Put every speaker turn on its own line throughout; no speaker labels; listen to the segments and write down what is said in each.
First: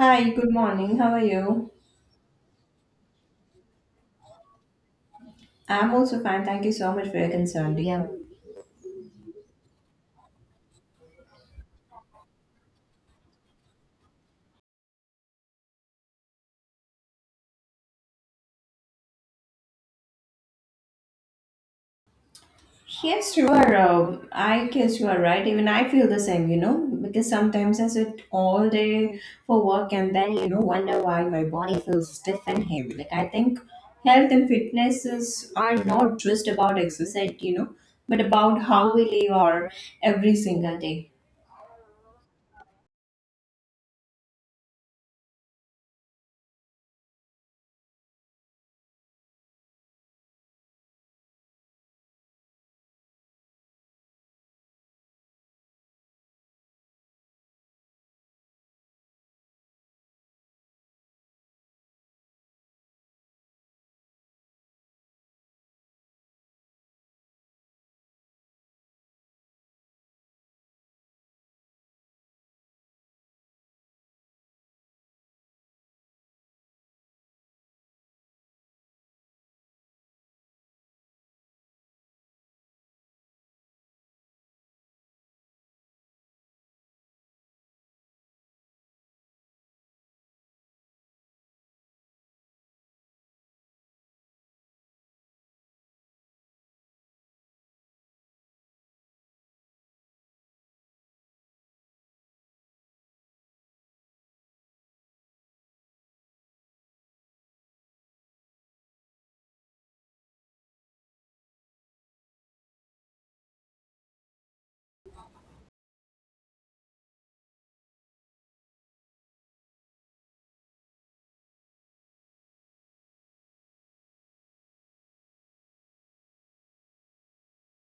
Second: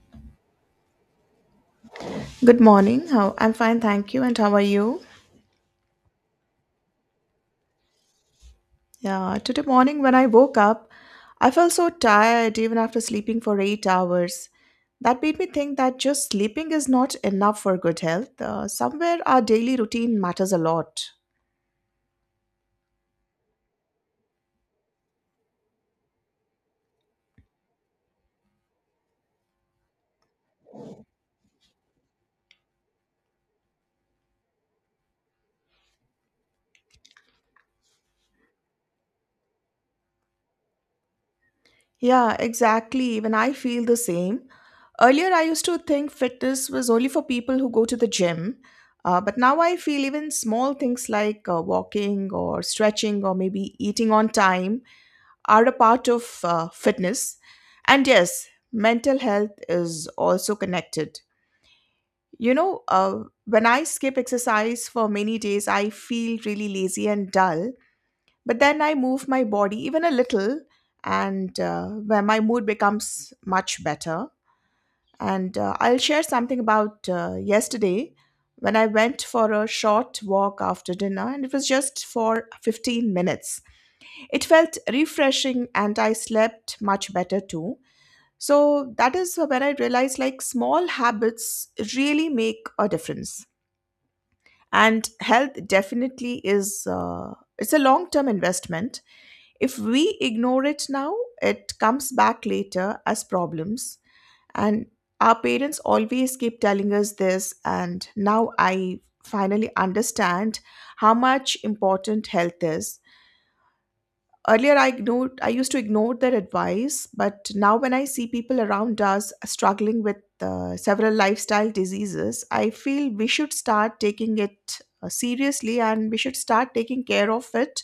Hi, good morning. How are you?
Good morning. How I'm fine, thank you. And how are you?
I'm also fine. Thank you so much for your concern. Yeah.
Yeah, today morning when I woke up, I felt so tired even after sleeping for 8 hours. That made me think that just sleeping is not enough for good health. Somewhere our daily routine matters a lot.
Yes, you are. I guess you are right. Even I feel the same, because sometimes I sit all day for work and then wonder why my body feels stiff and heavy. Like, I think health and fitness is, are not just about exercise, but about how we live our every single day.
Yeah, exactly. Even I feel the same. Earlier, I used to think fitness was only for people who go to the gym. But now I feel even small things like walking or stretching or maybe eating on time are a part of fitness. And yes, mental health is also connected. When I skip exercise for many days, I feel really lazy and dull. But then I move my body even a little, and where my mood becomes much better. And I'll share something about yesterday when I went for a short walk after dinner, and it was just for 15 minutes. It felt refreshing and I slept much better too. So that is when I realized like small habits really make a difference. And health definitely is it's a long-term investment. If we ignore it now, it comes back later as problems. And our parents always keep telling us this and now I finally understand how much important health is. Earlier, I used to ignore their advice, but now when I see people around us struggling with several lifestyle diseases, I feel we should start taking it seriously and we should start taking care of it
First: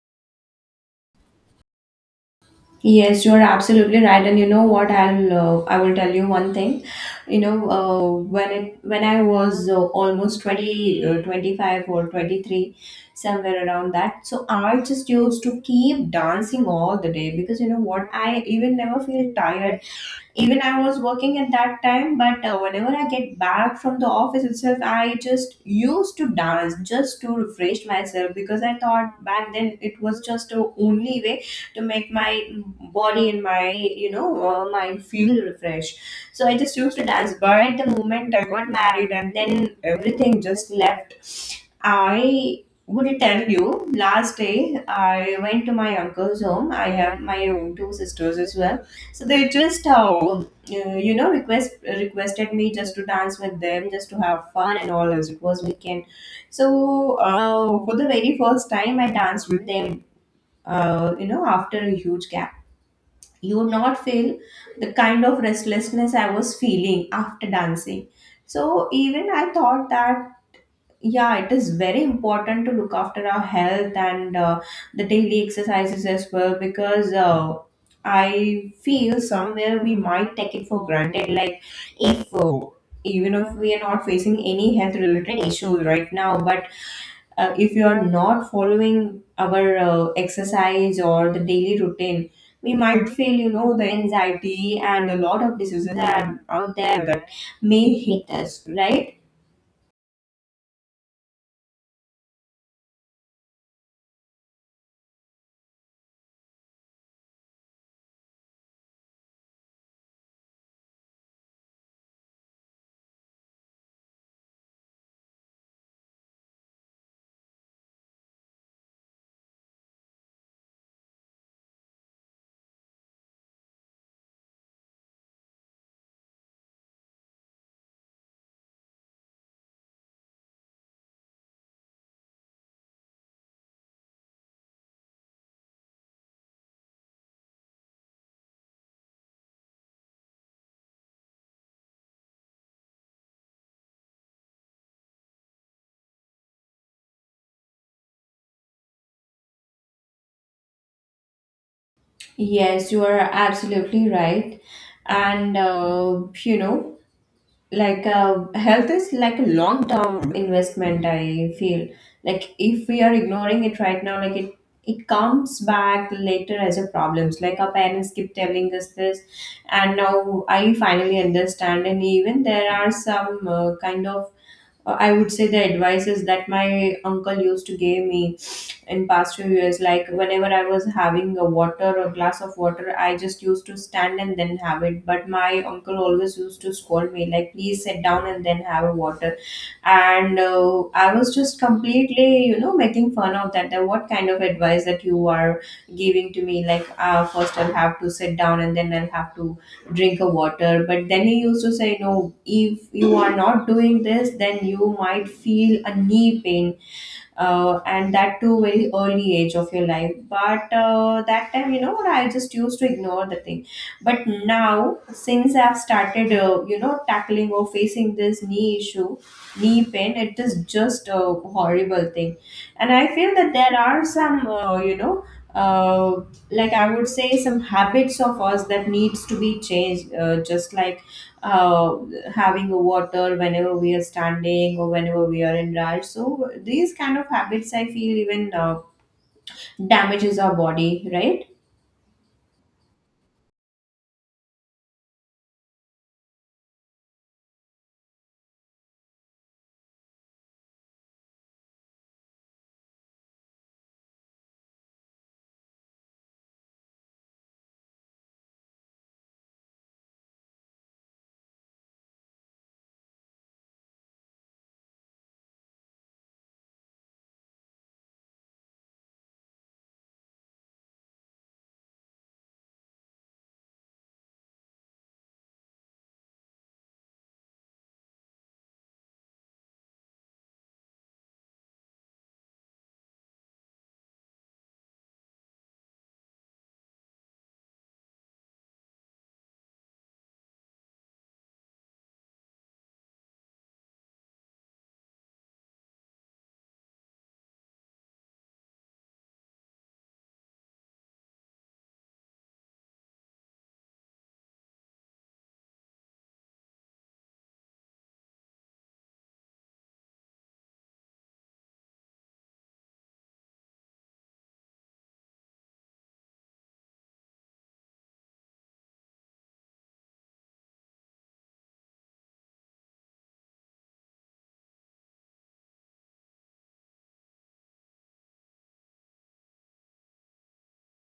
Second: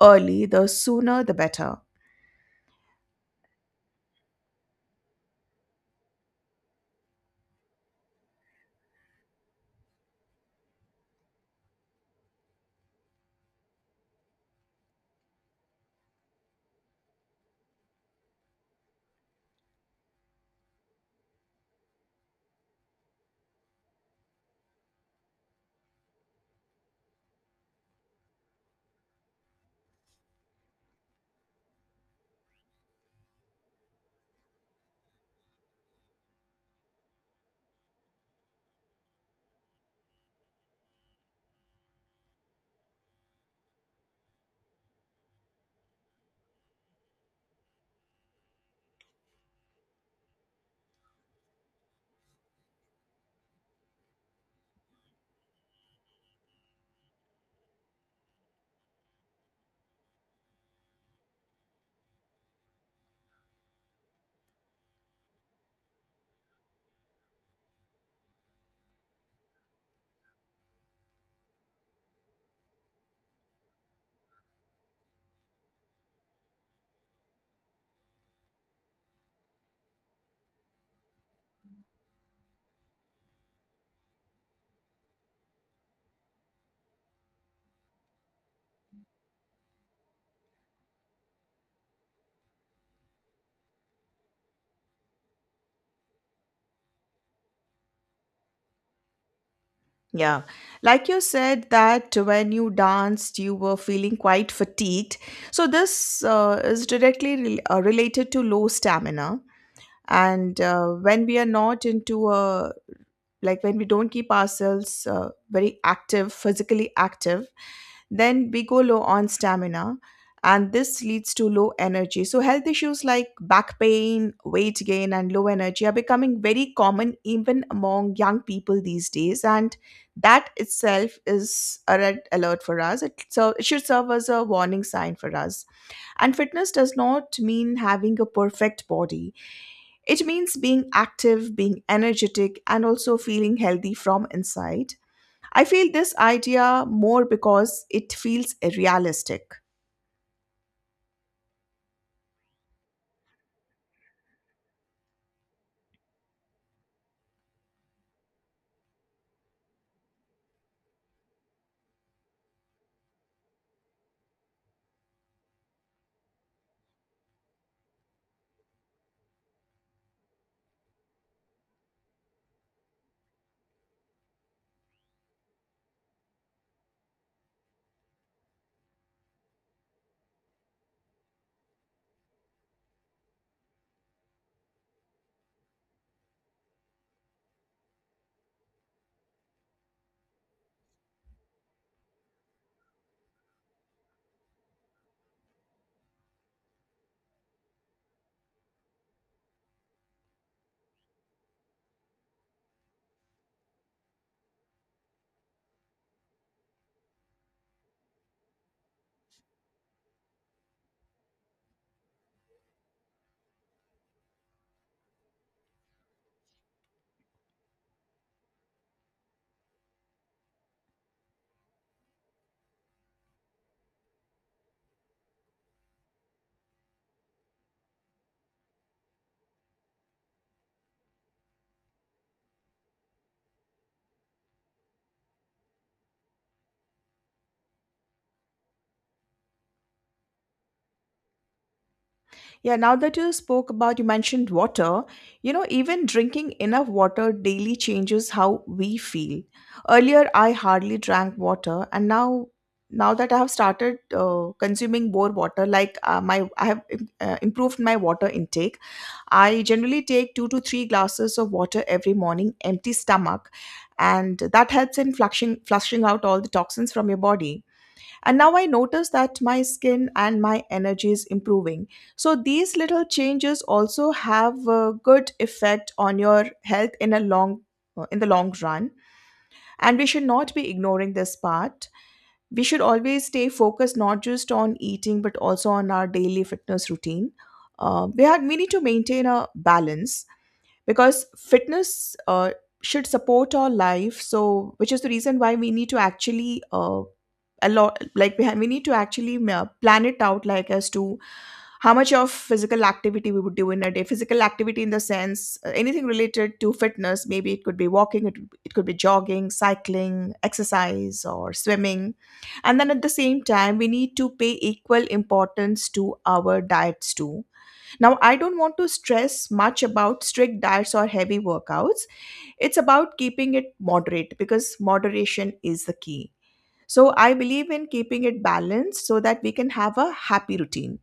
early. The sooner, the better.
Yes, you're absolutely right. And you know what? I will tell you one thing. You know, when I was almost 20, 25 or 23, somewhere around that. So I just used to keep dancing all the day, because you know what? I even never feel tired. Even I was working at that time, but whenever I get back from the office itself, I just used to dance just to refresh myself, because I thought back then it was just the only way to make my body and my mind feel refreshed. So I just used to dance, but the moment I got married, and then everything just left. I would tell you, last day I went to my uncle's home. I have my own two sisters as well. So they just, requested me just to dance with them, just to have fun and all, as it was weekend. So for the very first time, I danced with them. After a huge gap, you would not feel the kind of restlessness I was feeling after dancing. So even I thought that yeah, it is very important to look after our health and the daily exercises as well, because I feel somewhere we might take it for granted. Like, if even if we are not facing any health related issues right now, but if you are not following our exercise or the daily routine, we might feel the anxiety and a lot of diseases that are out there that may hit us, right?
Yeah. Like you said, that when you danced, you were feeling quite fatigued. So, this is directly related to low stamina. And when we are not into a like when we don't keep ourselves very active physically active, then we go low on stamina, and this leads to low energy. So health issues like back pain, weight gain and low energy are becoming very common even among young people these days, and that itself is a red alert for us, so it should serve as a warning sign for us. And fitness does not mean having a perfect body. It means being active, being energetic, and also feeling healthy from inside. I feel this idea more because it feels realistic.
Yes, you are absolutely right. And like health is like a long-term investment, I feel. Like, if we are ignoring it right now, like it comes back later as a problems. Like our parents keep telling us this, and now I finally understand. And even there are some kind of I would say the advices that my uncle used to give me in past few years, like whenever I was having a water or glass of water, I just used to stand and then have it. But my uncle always used to scold me, like, please sit down and then have a water. And I was just completely making fun of that, what kind of advice that you are giving to me, like first I'll have to sit down and then I'll have to drink a water. But then he used to say, no, if you are not doing this, then you might feel a knee pain, and that too very early age of your life. But that time, I just used to ignore the thing. But now, since I've started tackling or facing this knee issue, knee pain, it is just a horrible thing. And I feel that there are some uh, like I would say some habits of us that needs to be changed, just like uh, having a water whenever we are standing or whenever we are in rush. So these kind of habits, I feel, even damages our body, right?
Yeah, now that you mentioned water, you know, even drinking enough water daily changes how we feel. Earlier, I hardly drank water, and now that I have started consuming more water, I have improved my water intake. I generally take two to three glasses of water every morning, empty stomach, and that helps in flushing out all the toxins from your body. And now I notice that my skin and my energy is improving. So these little changes also have a good effect on your health in the long run. And we should not be ignoring this part. We should always stay focused not just on eating but also on our daily fitness routine. We need to maintain a balance because fitness should support our life, so which is the reason why we need to actually a lot like we, ha- we need to actually plan it out, like as to how much of physical activity we would do in a day. Physical activity in the sense, anything related to fitness, maybe it could be walking, it could be jogging, cycling, exercise or swimming. And then at the same time we need to pay equal importance to our diets too. Now, I don't want to stress much about strict diets or heavy workouts. It's about keeping it moderate because moderation is the key. So, I believe in keeping it balanced so that we can have a happy routine.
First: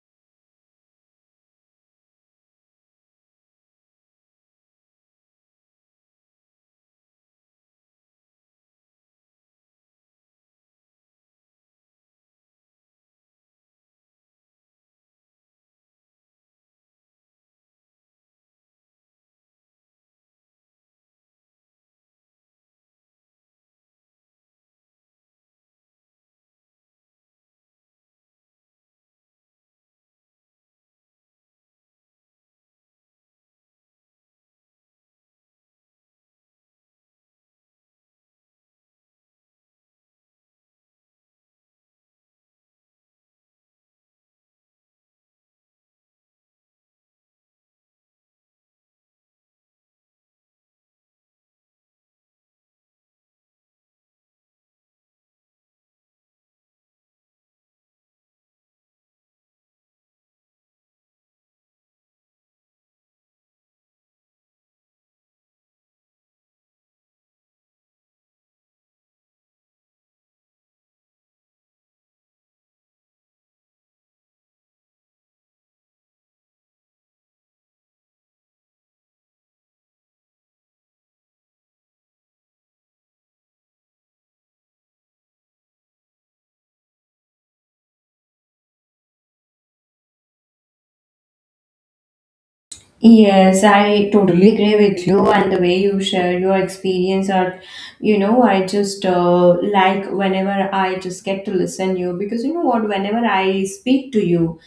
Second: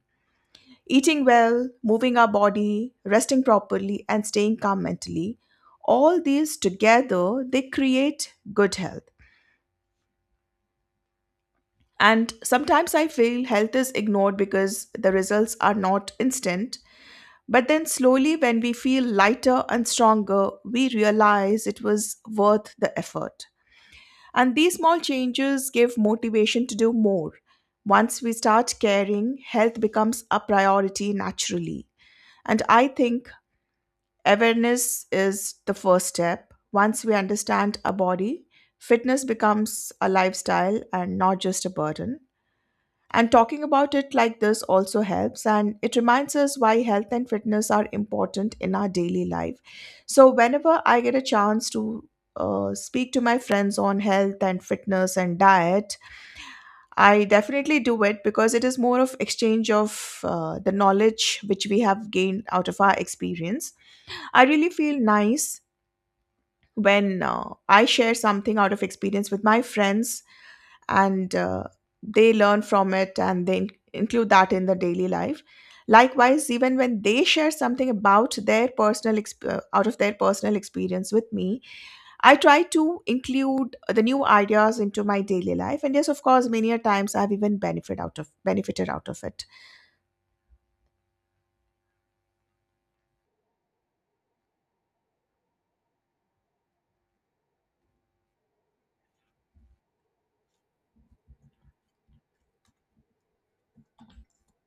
Eating well, moving our body, resting properly, and staying calm mentally, all these together, they create good health. And sometimes I feel health is ignored because the results are not instant. But then, slowly, when we feel lighter and stronger, we realize it was worth the effort. And these small changes give motivation to do more. Once we start caring, health becomes a priority naturally. And I think awareness is the first step. Once we understand our body, fitness becomes a lifestyle and not just a burden. And talking about it like this also helps, and it reminds us why health and fitness are important in our daily life. So, whenever I get a chance to speak to my friends on health and fitness and diet, I definitely do it because it is more of exchange of the knowledge which we have gained out of our experience. I really feel nice when I share something out of experience with my friends, and they learn from it and they include that in their daily life. Likewise, even when they share something about their out of their personal experience with me, I try to include the new ideas into my daily life. And yes, of course, many a times I've even benefit out of benefited out of it.
Yes, I totally agree with you. And the way you share your experience, or, I just like whenever I just get to listen you, because you know what, whenever I speak to you,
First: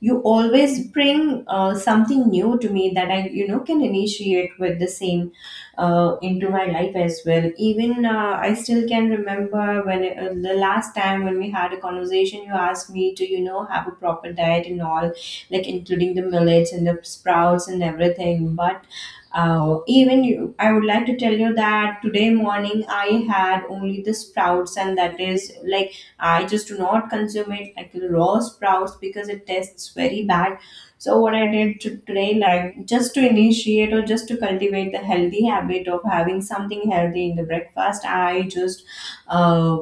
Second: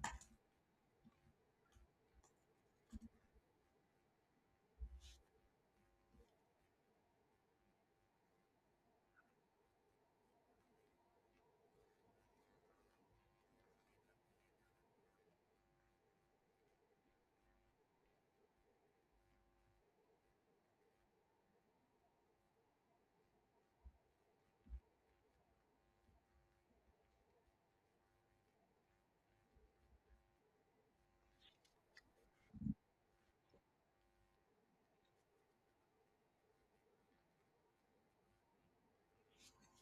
you always bring something new to me that I can initiate with the same into my life as well. Even I still can remember the last time when we had a conversation, you asked me to have a proper diet and all, like including the millets and the sprouts and everything. But even you, I would like to tell you that today morning I had only the sprouts, and that is like I just do not consume it like raw sprouts because it tastes very bad. So what I did to today, like, just to initiate or just to cultivate the healthy habit of having something healthy in the breakfast, I just uh,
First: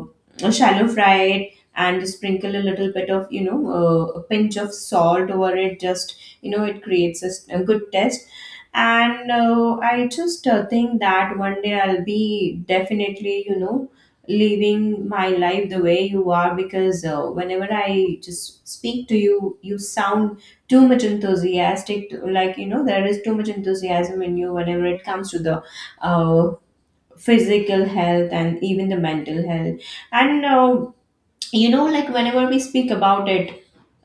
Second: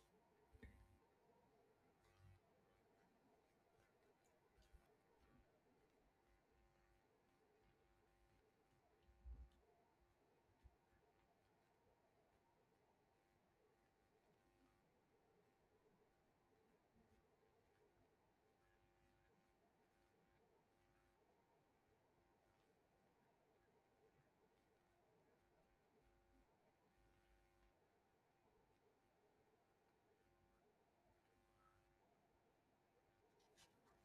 shallow fry it and sprinkle a little bit of a pinch of salt over it. Just, it creates a good taste. And I just think that one day I'll be definitely living my life the way you are, because whenever I just speak to you, you sound too much enthusiastic, to, like, there is too much enthusiasm in you whenever it comes to the uh, physical health and even the mental health. And like whenever we speak about it,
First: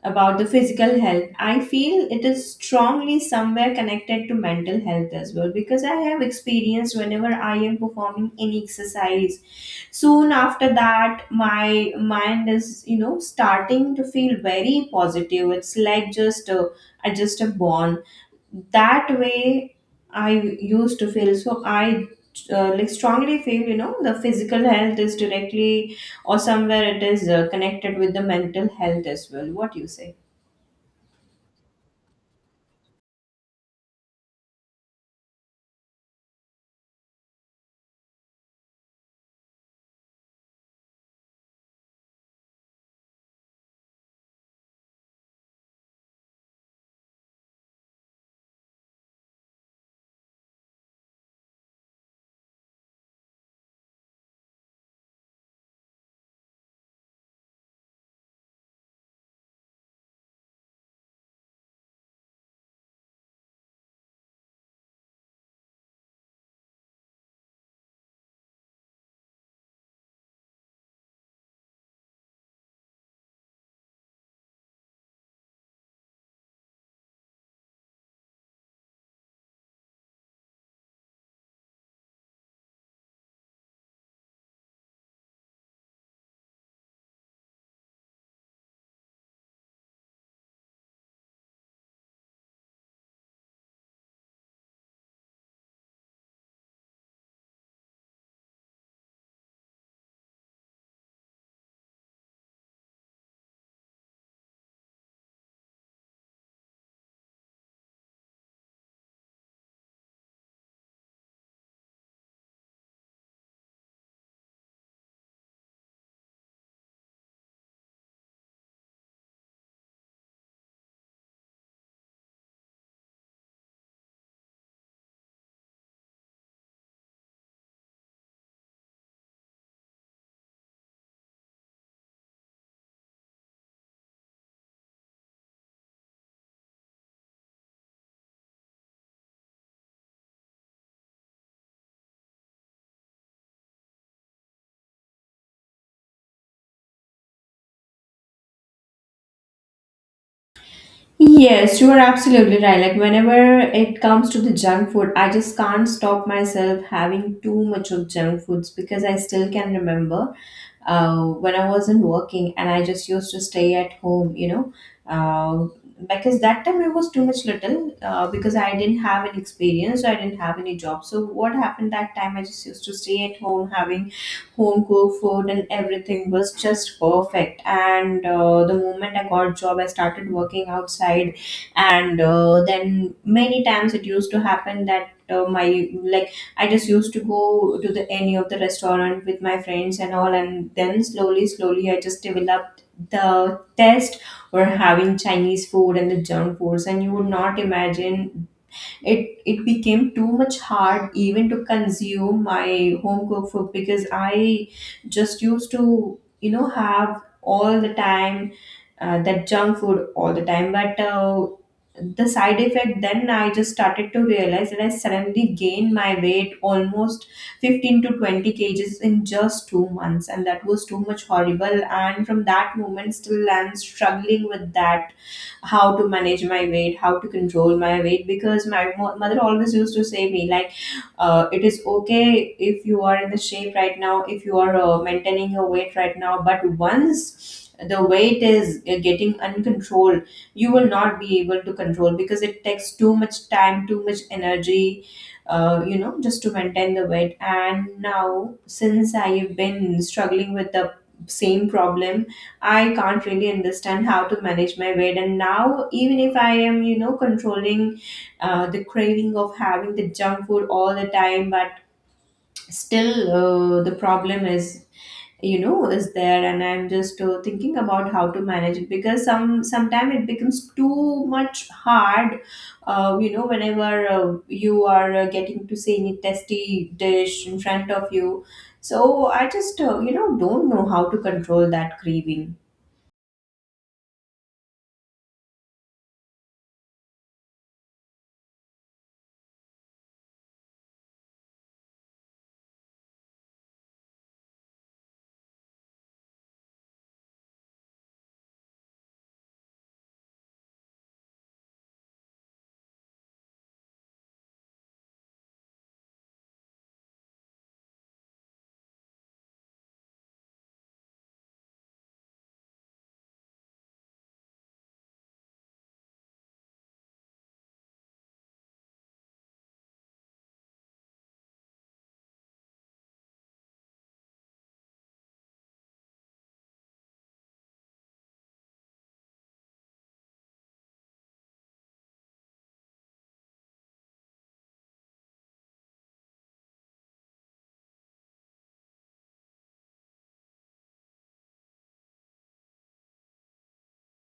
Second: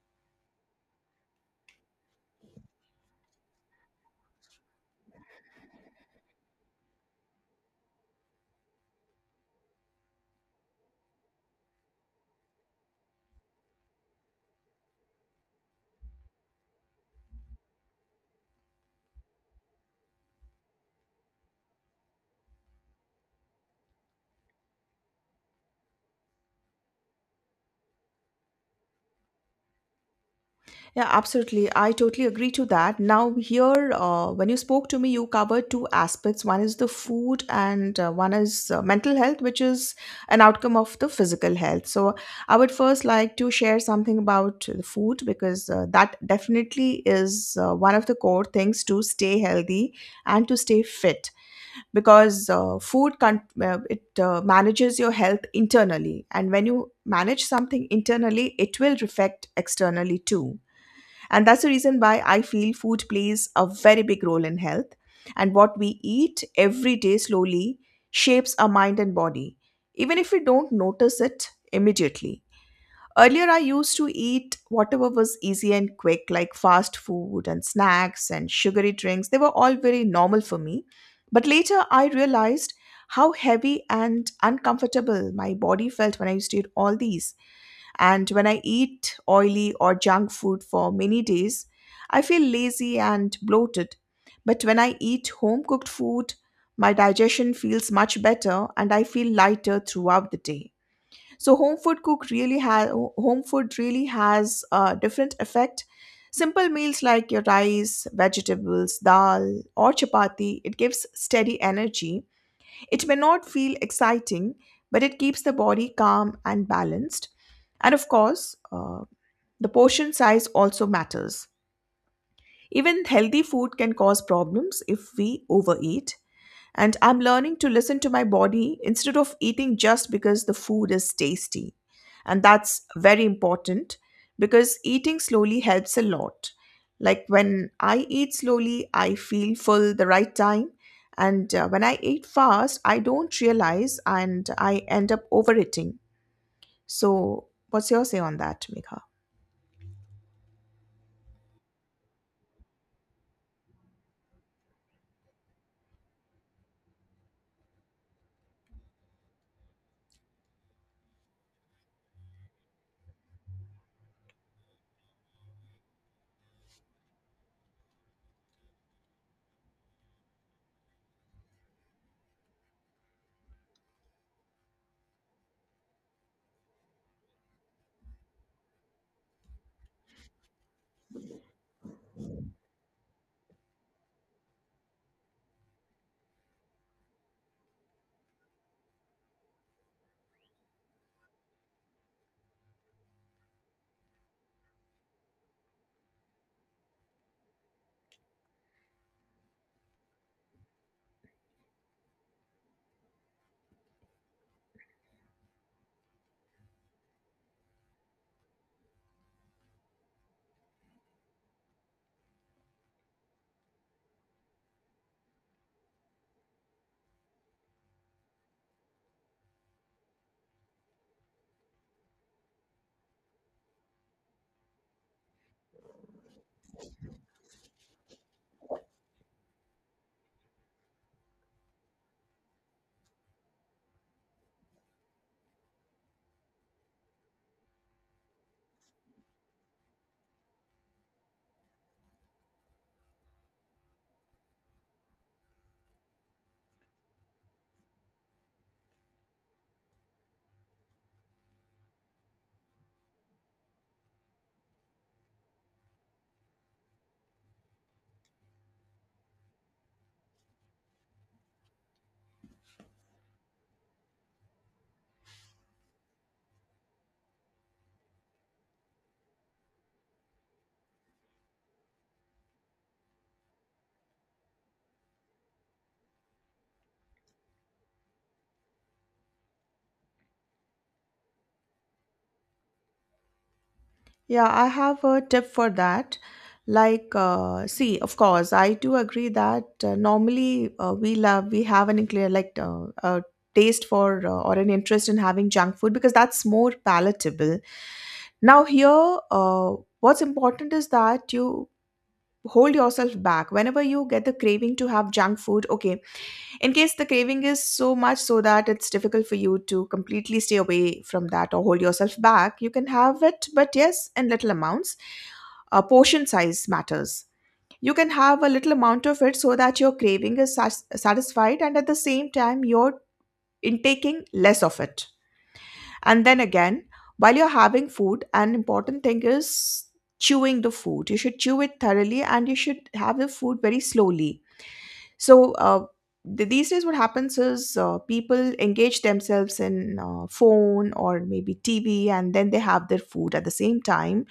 about the physical health, I feel it is strongly somewhere connected to mental health as well, because I have experienced, whenever I am performing any exercise, soon after that my mind is starting to feel very positive. It's like, just I just a born that way, I used to feel. So I like strongly feel the physical health is directly or somewhere it is connected with the mental health as well. What do you say?
Yeah, absolutely. I totally agree to that. Now, here, when you spoke to me, you covered two aspects. One is the food, and one is mental health, which is an outcome of the physical health. So, I would first like to share something about the food because that definitely is one of the core things to stay healthy and to stay fit. Because food con- it manages your health internally, and when you manage something internally, it will reflect externally too, and that's the reason why I feel food plays a very big role in health. And what we eat every day slowly shapes our mind and body, even if we don't notice it immediately. Earlier, I used to eat whatever was easy and quick, like fast food and snacks and sugary drinks. They were all very normal for me. But later, I realized how heavy and uncomfortable my body felt when I used to eat all these, and when I eat oily or junk food for many days, I feel lazy and bloated. But when I eat home cooked food, my digestion feels much better and I feel lighter throughout the day. So home food really has a different effect. Simple meals like your rice, vegetables, dal, or chapati, it gives steady energy. It may not feel exciting, but it keeps the body calm and balanced. And of course, the portion size also matters. Even healthy food can cause problems if we overeat. And I'm learning to listen to my body instead of eating just because the food is tasty. And that's very important because eating slowly helps a lot. Like when I eat slowly, I feel full the right time. And when I eat fast, I don't realize and I end up overeating. So, what's your say on that, Megha?
Yes, you are absolutely right. Like, whenever it comes to the junk food, I just can't stop myself having too much of junk foods, because I still can remember, when I wasn't working and I just used to stay at home, uh, because that time I was too much little, because I didn't have any experience, I didn't have any job. So what happened that time? I just used to stay at home having home cooked food and everything was just perfect. And the moment I got job, I started working outside, and then many times it used to happen that. My like I just used to go to the any of the restaurant with my friends and all, and then slowly, slowly, I just developed the taste for having Chinese food and the junk foods, and you would not imagine it. It became too much hard even to consume my home cooked food, because I just used to, have all the time that junk food all the time. But the side effect, then I just started to realize that I suddenly gained my weight almost 15 to 20 kgs in just 2 months, and that was too much horrible. And from that moment, still I'm struggling with that, how to manage my weight, how to control my weight, because my mother always used to say me like, it is okay if you are in the shape right now, if you are maintaining your weight right now. But once the weight is getting uncontrolled, you will not be able to control, because it takes too much time, too much energy, just to maintain the weight. And now, since I've been struggling with the same problem, I can't really understand how to manage my weight. And now, even if I am controlling the craving of having the junk food all the time, but still, the problem is you know is there, and I'm just thinking about how to manage it, because sometimes it becomes too much hard, whenever you are getting to see any tasty dish in front of you. So I just don't know how to control that craving.
Yeah, I have a tip for that. Like, see, of course, I do agree that normally we have an clear a taste for or an interest in having junk food because that's more palatable. Now, here, what's important is that you hold yourself back whenever you get the craving to have junk food. Okay, in case the craving is so much so that it's difficult for you to completely stay away from that or hold yourself back, you can have it but yes in little amounts. Portion size matters. You can have a little amount of it so that your craving is satisfied and at the same time you're intaking less of it. And then again, while you're having food, an important thing is chewing the food. You should chew it thoroughly and you should have the food very slowly. So these days, what happens is, people engage themselves in phone or maybe TV, and then they have their food at the same time.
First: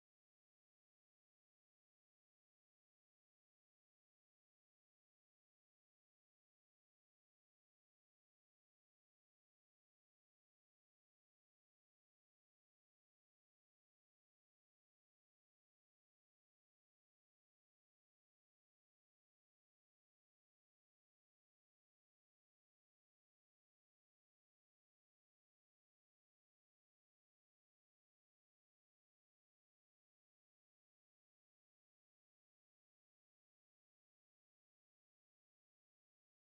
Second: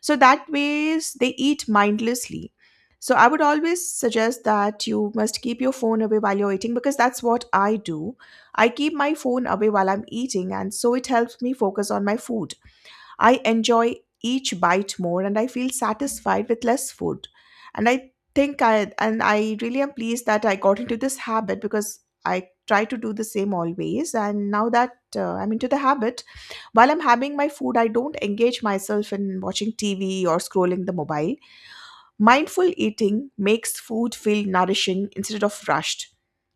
So that ways they eat mindlessly. So I would always suggest that you must keep your phone away while you're eating because that's what I do. I keep my phone away while I'm eating, and so it helps me focus on my food. I enjoy each bite more and I feel satisfied with less food. And I think I really am pleased that I got into this habit because I try to do the same always, and now that I'm into the habit, while I'm having my food I don't engage myself in watching TV or scrolling the mobile. Mindful eating makes food feel nourishing instead of rushed,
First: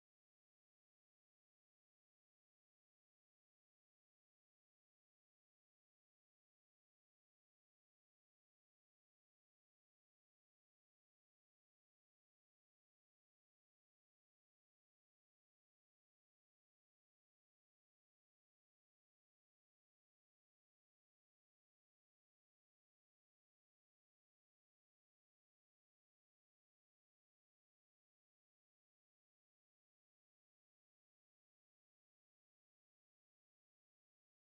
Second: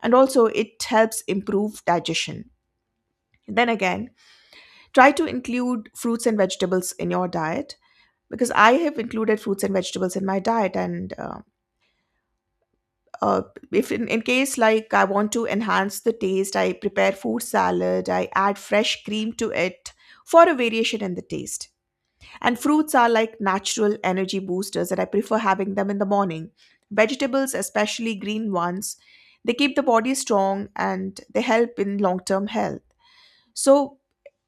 and also it helps improve digestion. Then again, try to include fruits and vegetables in your diet because I have included fruits and vegetables in my diet. And uh, if in case like I want to enhance the taste, I prepare food salad, I add fresh cream to it for a variation in the taste. And fruits are like natural energy boosters and I prefer having them in the morning. Vegetables, especially green ones, they keep the body strong and they help in long term health. So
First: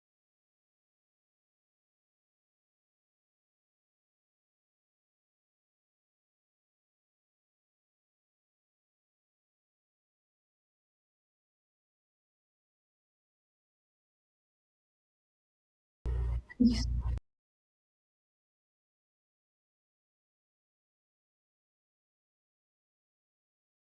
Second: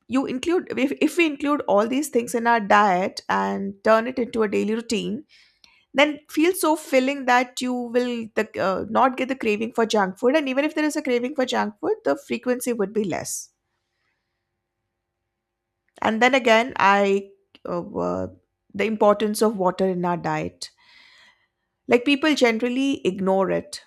you include if we include all these things in our diet and turn it into a daily routine then feels so filling that you will not get the craving for junk food, and even if there is a craving for junk food the frequency would be less. And then again I uh, uh, the importance of water in our diet, like people generally ignore it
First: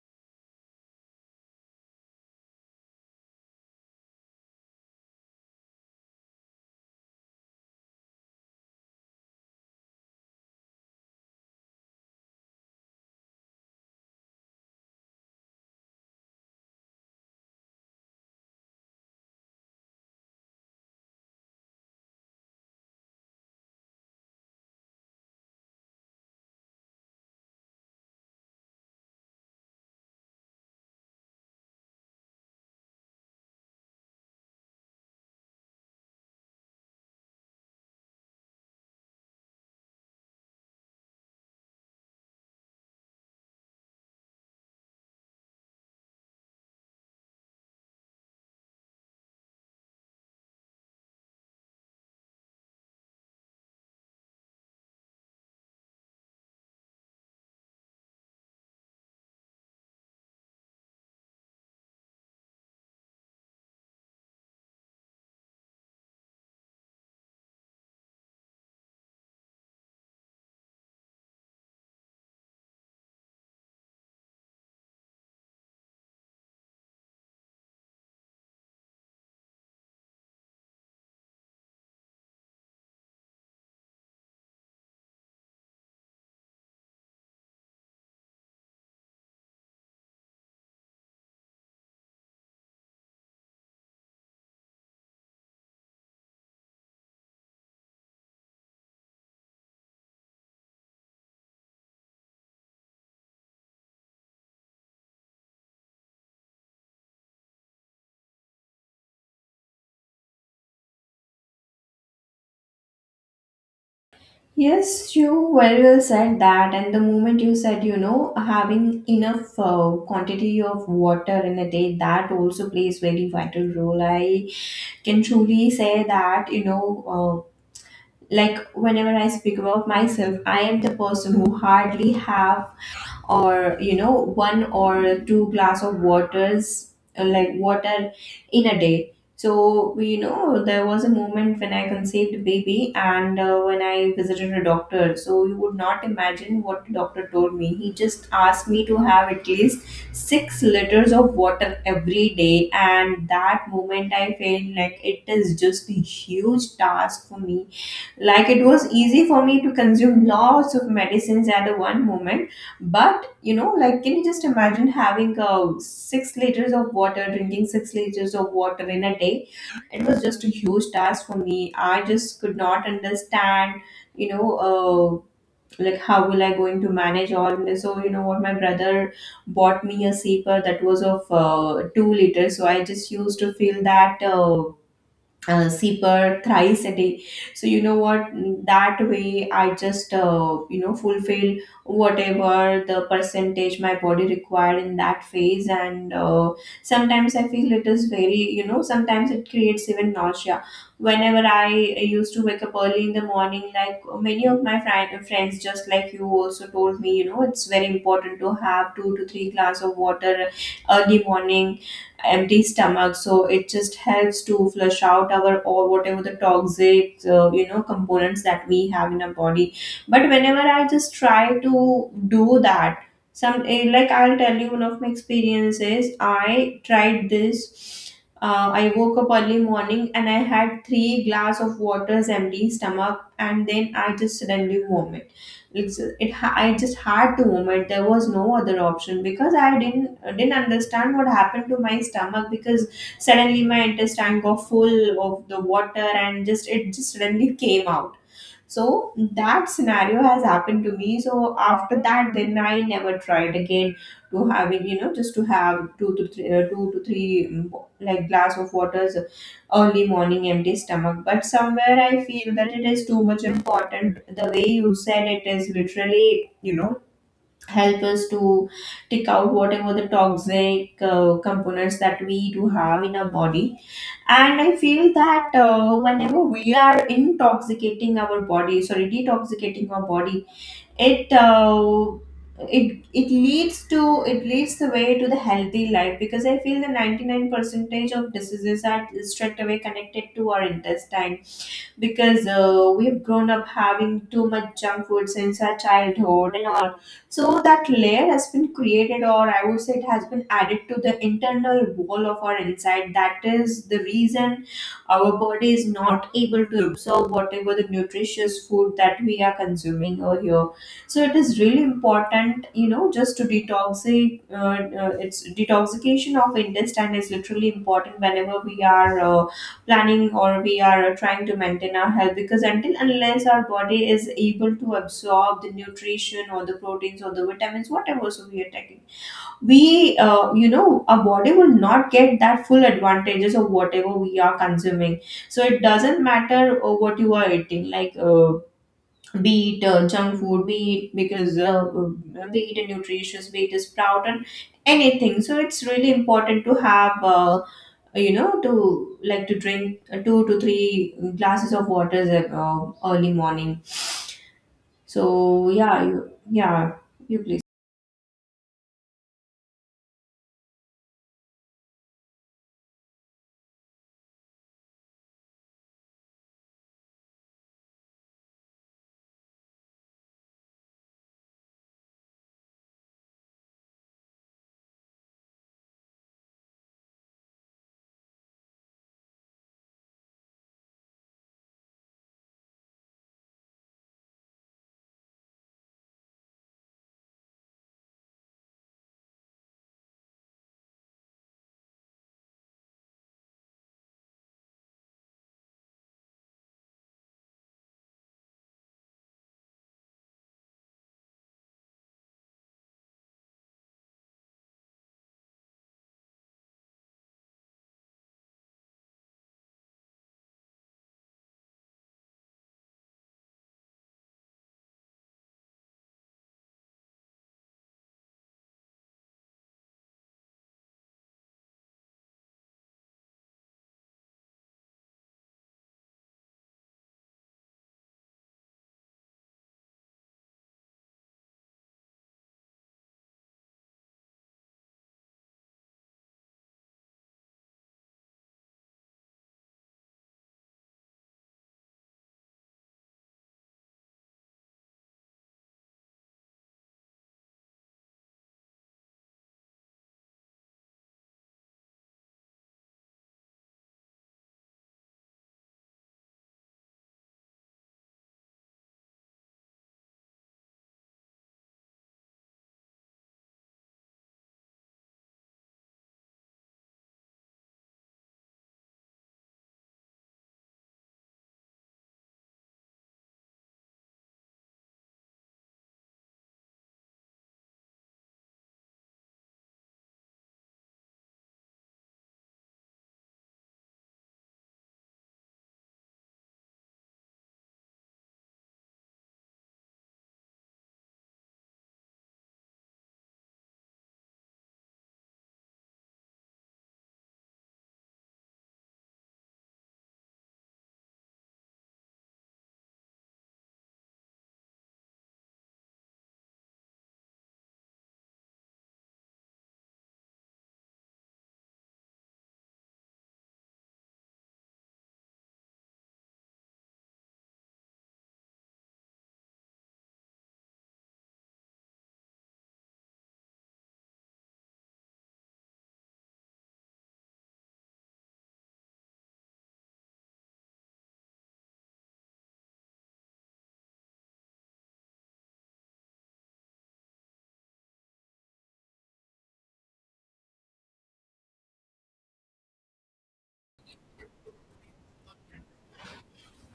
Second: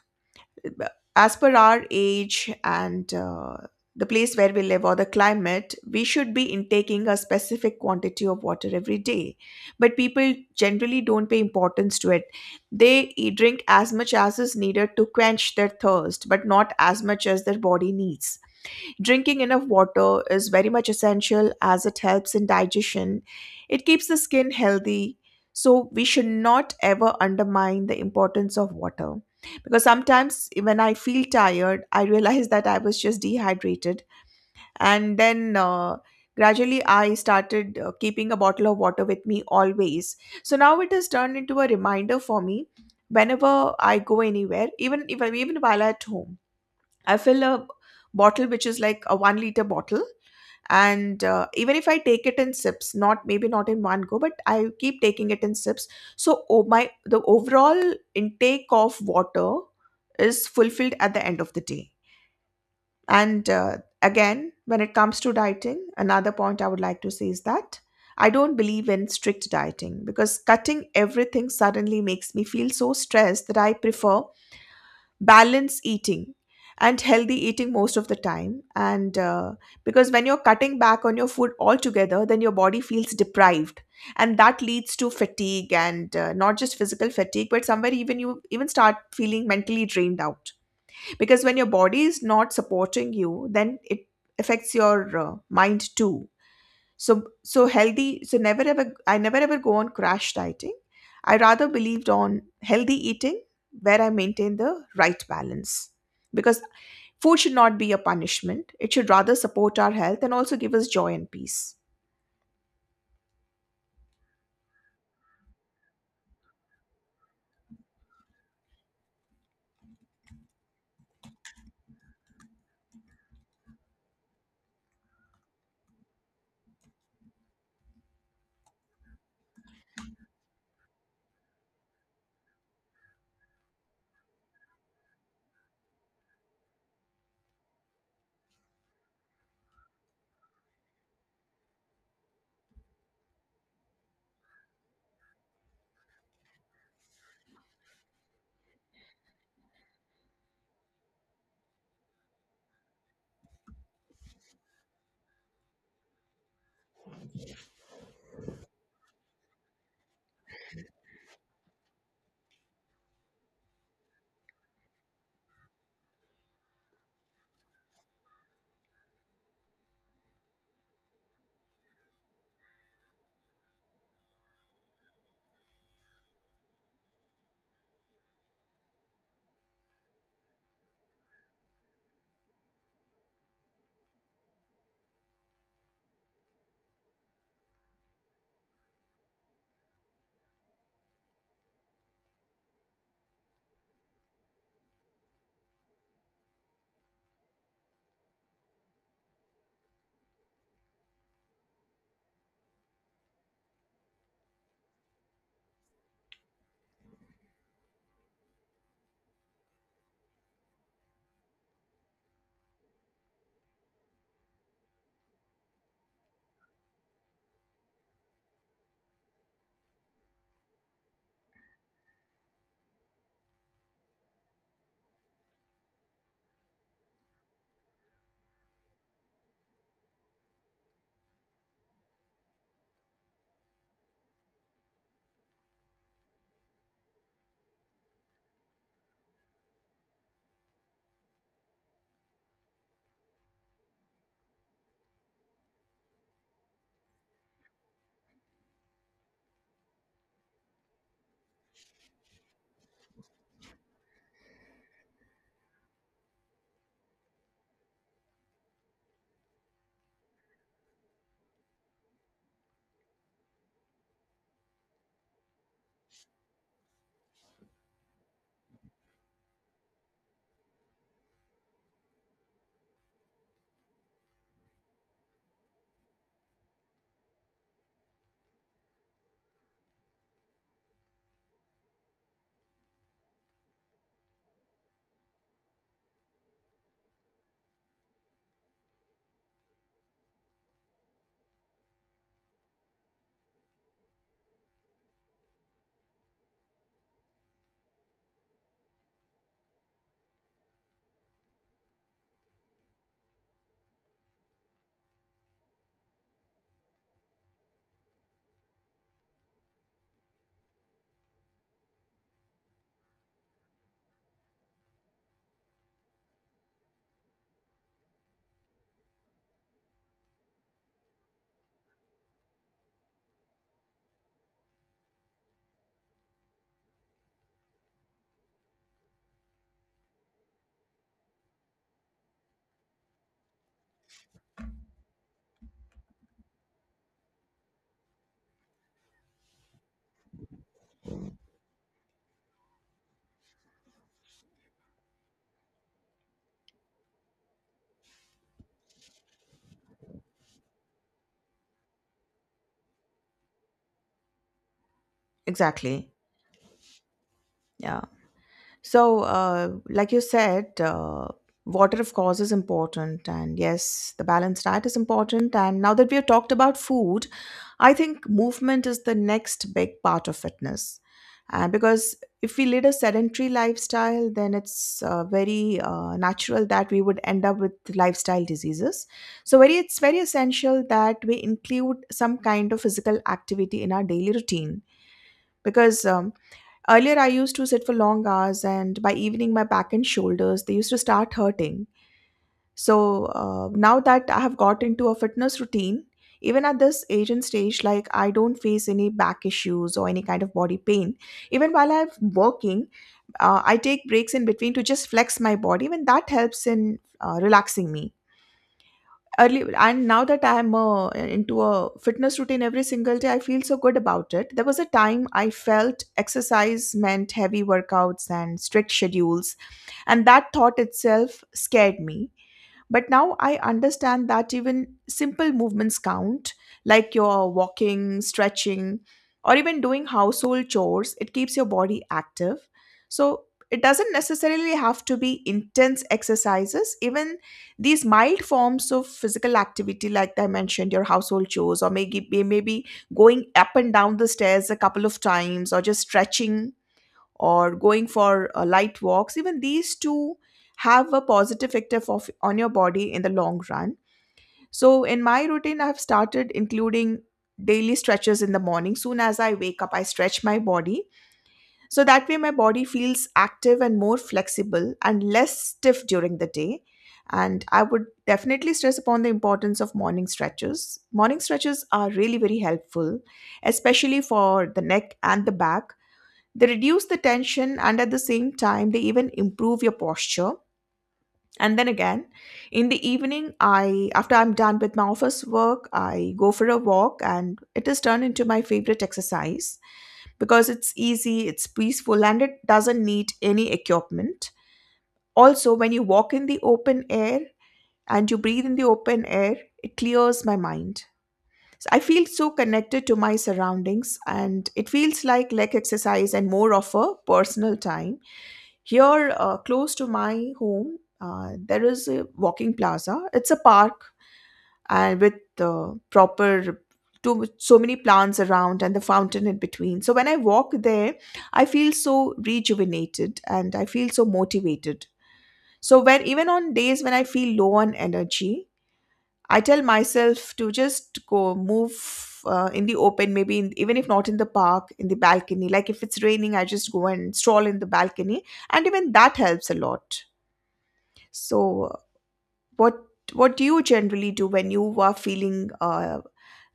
as per our age and the place where we live or the climate. We should be intaking a specific quantity of water every day. But people generally don't pay importance to it. They drink as much as is needed to quench their thirst, but not as much as their body needs. Drinking enough water is very much essential as it helps in digestion. It keeps the skin healthy. So, we should not ever undermine the importance of water. Because sometimes when I feel tired, I realize that I was just dehydrated. And then Gradually I started keeping a bottle of water with me always. So, now it has turned into a reminder for me whenever I go anywhere, even if even while at home. I fill a bottle which is like a 1 liter bottle. And even if I take it in sips, not maybe not in one go, but I keep taking it in sips. So oh, my the overall intake of water is fulfilled at the end of the day. And Again, when it comes to dieting, another point I would like to say is that I don't believe in strict dieting because cutting everything suddenly makes me feel so stressed that I prefer balance eating and healthy eating most of the time. And Because when you're cutting back on your food altogether then your body feels deprived and that leads to fatigue, and not just physical fatigue but somewhere even you even start feeling mentally drained out. Because when your body is not supporting you then it affects your mind too. So so healthy so never ever i never ever go on crash dieting. I rather believed on healthy eating where I maintain the right balance, because food should not be a punishment, it should rather support our health and also give us joy and peace.
Yes, you very well said that. And the moment you said, having enough quantity of water in a day, that also plays very vital role. I can truly say that, uh, like whenever I speak about myself, I am the person who hardly have or one or two glass of waters, like water in a day. So you know, there was a moment when I conceived a baby and when I visited a doctor. So you would not imagine what the doctor told me. He just asked me to have at least 6 liters of water every day, and that moment I felt like it is just a huge task for me. Like, it was easy for me to consume lots of medicines at the one moment, but you know, like, can you just imagine having, 6 liters of water, drinking 6 liters of water in a day? It was just a huge task for me. I just could not understand, you know, like how will I going to manage all this. So you know what, my brother bought me a sipa that was of, 2 liters, so I just used to fill that zipper thrice a day. So you know what, that way I just, you know, fulfill whatever the percentage my body required in that phase. And sometimes I feel it is very, you know, sometimes it creates even nausea whenever I used to wake up early in the morning. Like, many of my friends, just like you, also told me, you know, it's very important to have two to three glass of water early morning empty stomach, so it just helps to flush out our, or whatever the toxic, you know, components that we have in our body. But whenever I just try to do that, like, I'll tell you, one of my experiences, I tried this. I woke up early morning and I had three glass of waters empty stomach, and then I just suddenly vomit. I just had to vomit. There was no other option, because I didn't understand what happened to my stomach, because suddenly my intestine got full of the water and just it just suddenly came out. So that scenario has happened to me. So after that, then I never tried again to having, you know, just to have two to three, two to three, like, glass of waters, early morning empty stomach. But somewhere I feel that it is too much important. The way you said, it is literally, you know, help us to take out whatever the toxic, components that we do have in our body. And I feel that, whenever we are intoxicating our body, sorry, detoxicating our body, it uh, it leads to, it leads the way to the healthy life, because I feel the 99 percentage of diseases are straight away connected to our intestine, because we've grown up having too much junk food since our childhood and all. So that layer has been created, or I would say it has been added to the internal wall of our inside. That is the reason our body is not able to absorb whatever the nutritious food that we are consuming over here. So it is really important, you know, just to detoxic. It's detoxication of intestine is literally important whenever we are. Planning or we are trying to maintain our health, because until unless our body is able to absorb the nutrition or the proteins or the vitamins, whatever, so we are taking, we, you know, our body will not get that full advantages of whatever we are consuming. So it doesn't matter, what you are eating, like, be it, junk food, be it, because be it a nutritious, be it a sprout, and anything. So it's really important to have, you know, to, like, to drink, two to three glasses of waters, early morning. So yeah,
Exactly.
yeah, you please.
Yeah. So like you said, water of course is important and yes the balanced diet is important, and now that we have talked about food I think movement is the next big part of fitness. Because if we lead a sedentary lifestyle, then it's very natural that we would end up with lifestyle diseases. So, very it's very essential that we include some kind of physical activity in our daily routine. Because earlier I used to sit for long hours, and by evening my back and shoulders they used to start hurting. So now that I have got into a fitness routine, even at this age and stage, like I don't face any back issues or any kind of body pain. Even while I'm working, I take breaks in between to just flex my body, and that helps in relaxing me. Early and now that I'm into a fitness routine every single day, I feel so good about it. There was a time I felt exercise meant heavy workouts and strict schedules, and that thought itself scared me, but now I understand that even simple movements count, like your walking, stretching, or even doing household chores. It keeps your body active. So it doesn't necessarily have to be intense exercises. Even these mild forms of physical activity, like I mentioned, your household chores, or maybe going up and down the stairs a couple of times, or just stretching or going for light walks, even these two have a positive effect of, on your body in the long run. So in my routine I've started including daily stretches in the morning. Soon as I wake up I stretch my body, so that way my body feels active and more flexible and less stiff during the day. And I would definitely stress upon the importance of morning stretches. Morning stretches are really very helpful, especially for the neck and the back. They reduce the tension and at the same time they even improve your posture. And then again, in the evening, I after I'm done with my office work, I go for a walk and it has turned into my favorite exercise because it's easy, it's peaceful and it doesn't need any equipment. Also, when you walk in the open air and you breathe in the open air, it clears my mind. So I feel so connected to my surroundings and it feels like leg exercise and more of a personal time. Here, close to my home, there is a walking plaza. It's a park and with proper too, so many plants around and the fountain in between. So when I walk there, I feel so rejuvenated and I feel so motivated. So when even on days when I feel low on energy, I tell myself to just go move in the open, maybe in, even if not in the park, in the balcony. Like if it's raining, I just go and stroll in the balcony, and even that helps a lot. So, what what do you generally do when you are feeling uh,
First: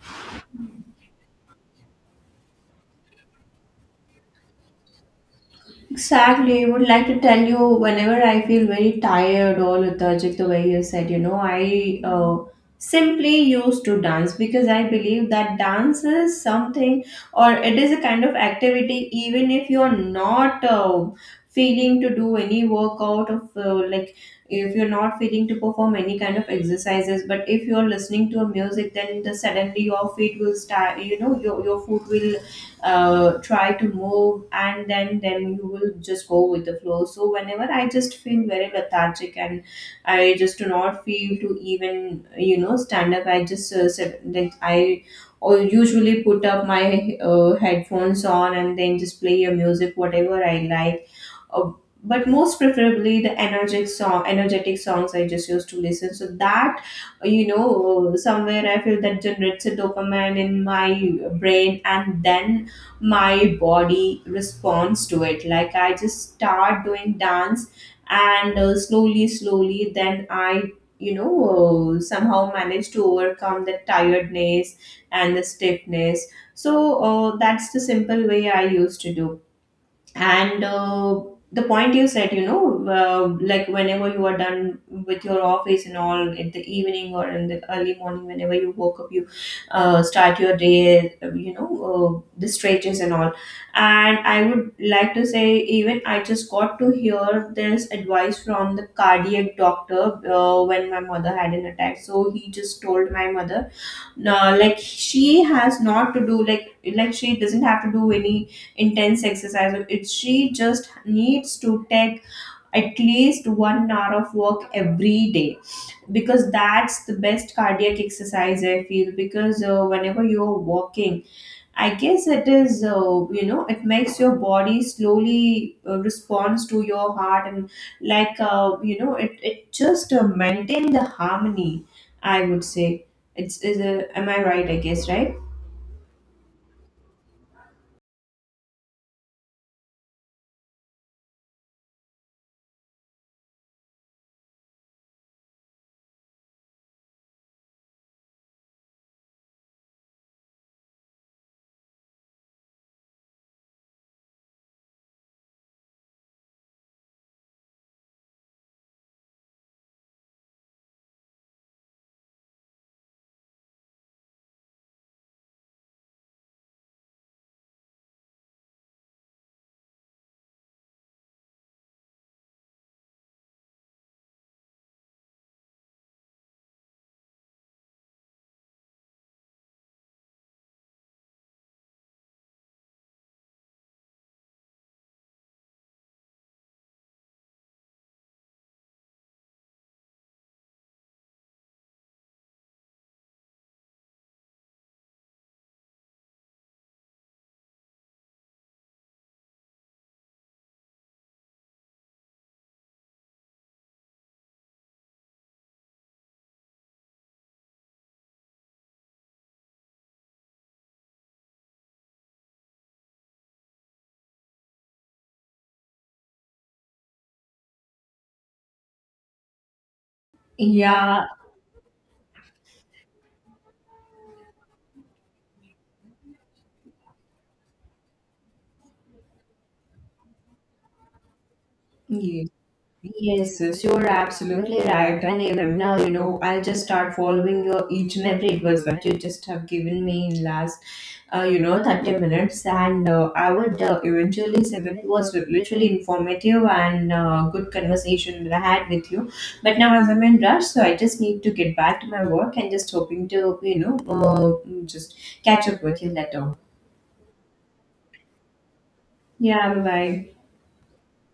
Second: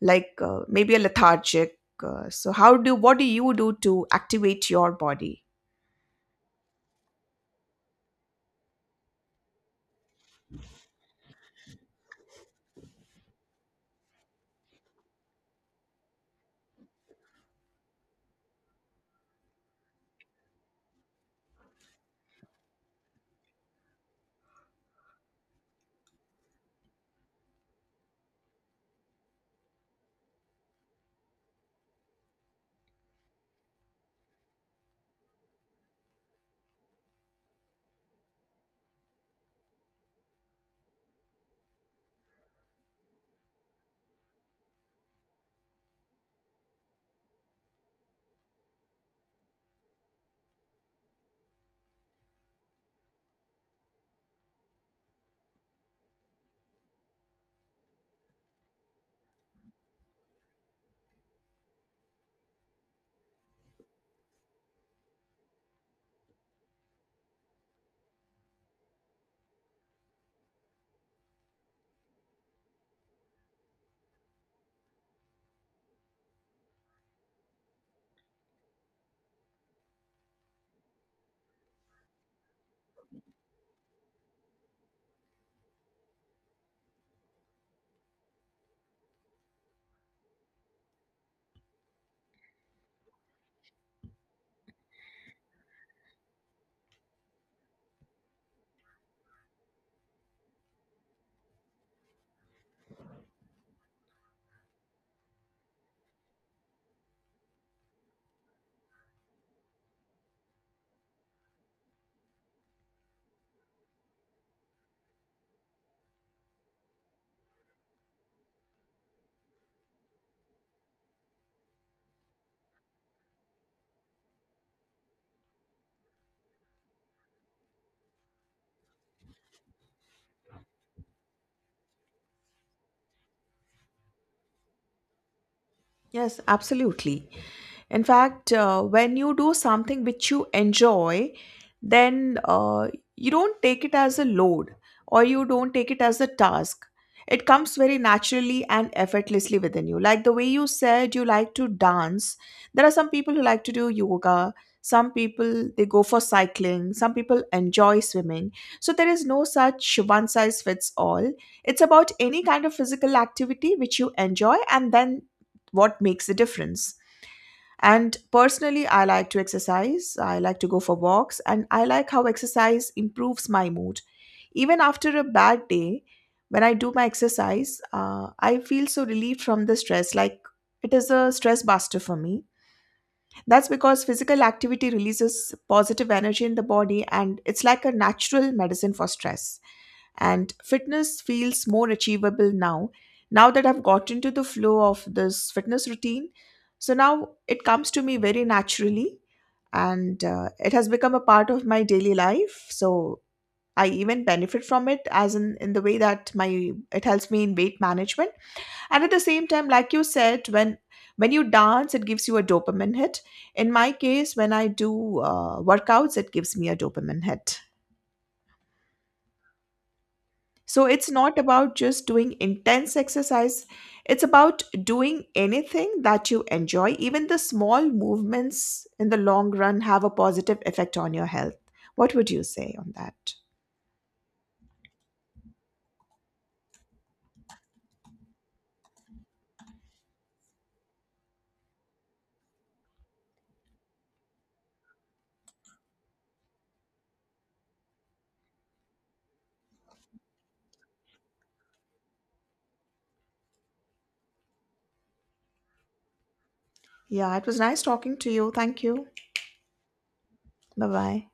like uh, maybe a lethargic? So, how do what do you do to activate your body?
Exactly. I would like to tell you, whenever I feel very tired or lethargic, the way you said, you know, I, simply used to dance, because I believe that dance is something, or it is a kind of activity. Even if you're not, feeling to do any workout of, like, if you're not feeling to perform any kind of exercises, but if you're listening to a music, then the suddenly your feet will start, you know, your foot will, try to move, and then you will just go with the flow. So whenever I just feel very lethargic and I just do not feel to even, you know, stand up, I just, sit, like, I, or usually put up my, headphones on, and then just play a music whatever I like. uh, but most preferably the energetic song, energetic songs I just used to listen, so that, you know, somewhere I feel that generates a dopamine in my brain, and then my body responds to it. Like, I just start doing dance, and slowly slowly then I, you know, somehow manage to overcome the tiredness and the stiffness. So that's the simple way I used to do. And the point you said, you know, like, whenever you are done with your office and all in the evening, or in the early morning whenever you woke up, you, start your day, you know, the stretches and all. And I would like to say, even I just got to hear this advice from the cardiac doctor, when my mother had an attack. So he just told my mother, no, like, she has not to do, like she doesn't have to do any intense exercise. It's, she just needs to take at least 1 hour of work every day, because that's the best cardiac exercise, I feel. Because whenever you're walking, I guess it is, you know, it makes your body slowly, responds to your heart, and, like, you know, it just, maintain the harmony, I would say. It's, is a, am I right? I guess, right?
Yes, absolutely. In fact, when you do something which you enjoy, then you don't take it as a load or you don't take it as a task. It comes very naturally and effortlessly within you. Like the way you said you like to dance, there are some people who like to do yoga, some people they go for cycling, some people enjoy swimming. So there is no such one size fits all. It's about any kind of physical activity which you enjoy, and then what makes the difference. And personally, I like to exercise, I like to go for walks, and I like how exercise improves my mood. Even after a bad day, when I do my exercise, I feel so relieved from the stress. Like it is a stress buster for me. That's because physical activity releases positive energy in the body and it's like a natural medicine for stress. And fitness feels more achievable now, now that I've gotten to the flow of this fitness routine, so now it comes to me very naturally. And it has become a part of my daily life, so I even benefit from it as in the way that my it helps me in weight management. And at the same time, like you said, when you dance it gives you a dopamine hit, in my case when I do workouts it gives me a dopamine hit. So it's
Yeah.
not about just doing intense exercise, it's about doing anything that you enjoy. Even the small movements in the long run have a positive effect on your health. What would you
Yeah.
say on that?
Yes, yes, you are absolutely right. And even now, you know, I'll just start following your each and every advice that you just have given me in last, you know, 30 minutes. And I would, eventually say that it was literally informative and, good conversation that I had with you. But now, as I'm in rush, so I just need to get back to my work, and just hoping to, you know, just catch up with you later.
Yeah, it was nice talking to you. Thank you.
Yeah, bye bye.
Bye bye.